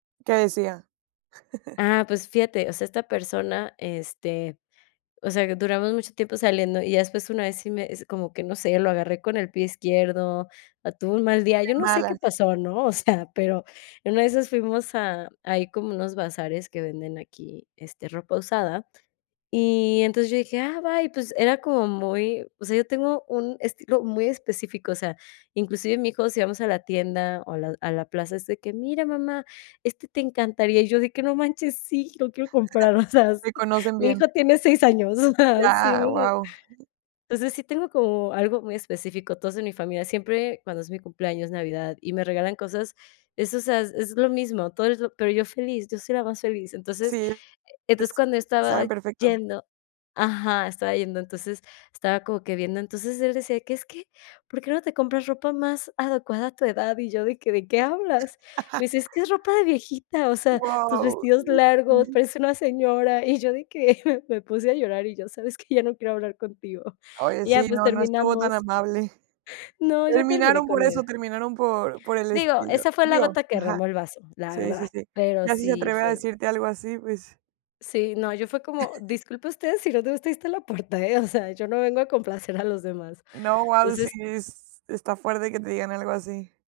¿Qué decía? Ah, pues fíjate, o sea, esta persona, este, o sea que duramos mucho tiempo saliendo. Y ya después, una vez, sí me es como que no sé, lo agarré con el pie izquierdo o tuvo un mal día, De yo no sé qué malas. pasó, ¿no? O sea, pero en una de esas fuimos a ahí como unos bazares que venden aquí, este, ropa usada. Y entonces yo dije: "Ah, bye", pues era como muy o sea, yo tengo un estilo muy específico. O sea, inclusive mi hijo, si vamos a la tienda o a la a la plaza, es de que: "Mira, mamá, este te encantaría." Y yo de que: "No manches, sí, lo quiero comprar", o sea, s Te conocen mi bien. hijo tiene 6 años, o sea, sí, me Ya, hace guau. entonces, sí tengo como algo muy específico. Todos en mi familia, siempre cuando es mi cumpleaños, navidad y me regalan cosas, es, o sea, es lo mismo, todo es lo pero yo feliz, yo soy la más feliz. Entonces Sí, e es entonces, cuando yo estaba saben perfecto. yendo ajá, estaba yendo, entonces, estaba como que viendo, entonces él decía que es que: "¿Por qué no te compras ropa más adecuada a tu edad?" Y yo de que: "¿De qué hablas?" Me dice: "Es que es ropa de viejita, o sea, tus Guau. vestidos largos, pareces una señora." Y yo de que me puse a llorar y yo: "¿Sabes qué? Ya no quiero hablar contigo." Oye, Y ya, sí, pues no no estuvo tan terminamos. amable. No, yo terminé Terminaron por con eso, él. terminaron por por el Digo, estilo. esa fue la Digo. gota que Ajá. derramó el vaso, la Sí, sí, verdad, sí. pero Ya si se sí atreve a fue. decirte algo así, pues. Sí, no, yo fue como: "Disculpe usted, si no te gusta ahí esta la puerta, ¿eh?". O sea, yo no vengo a complacer a los demás. No, guau Pues si, sis. s está fuerte que te digan algo así.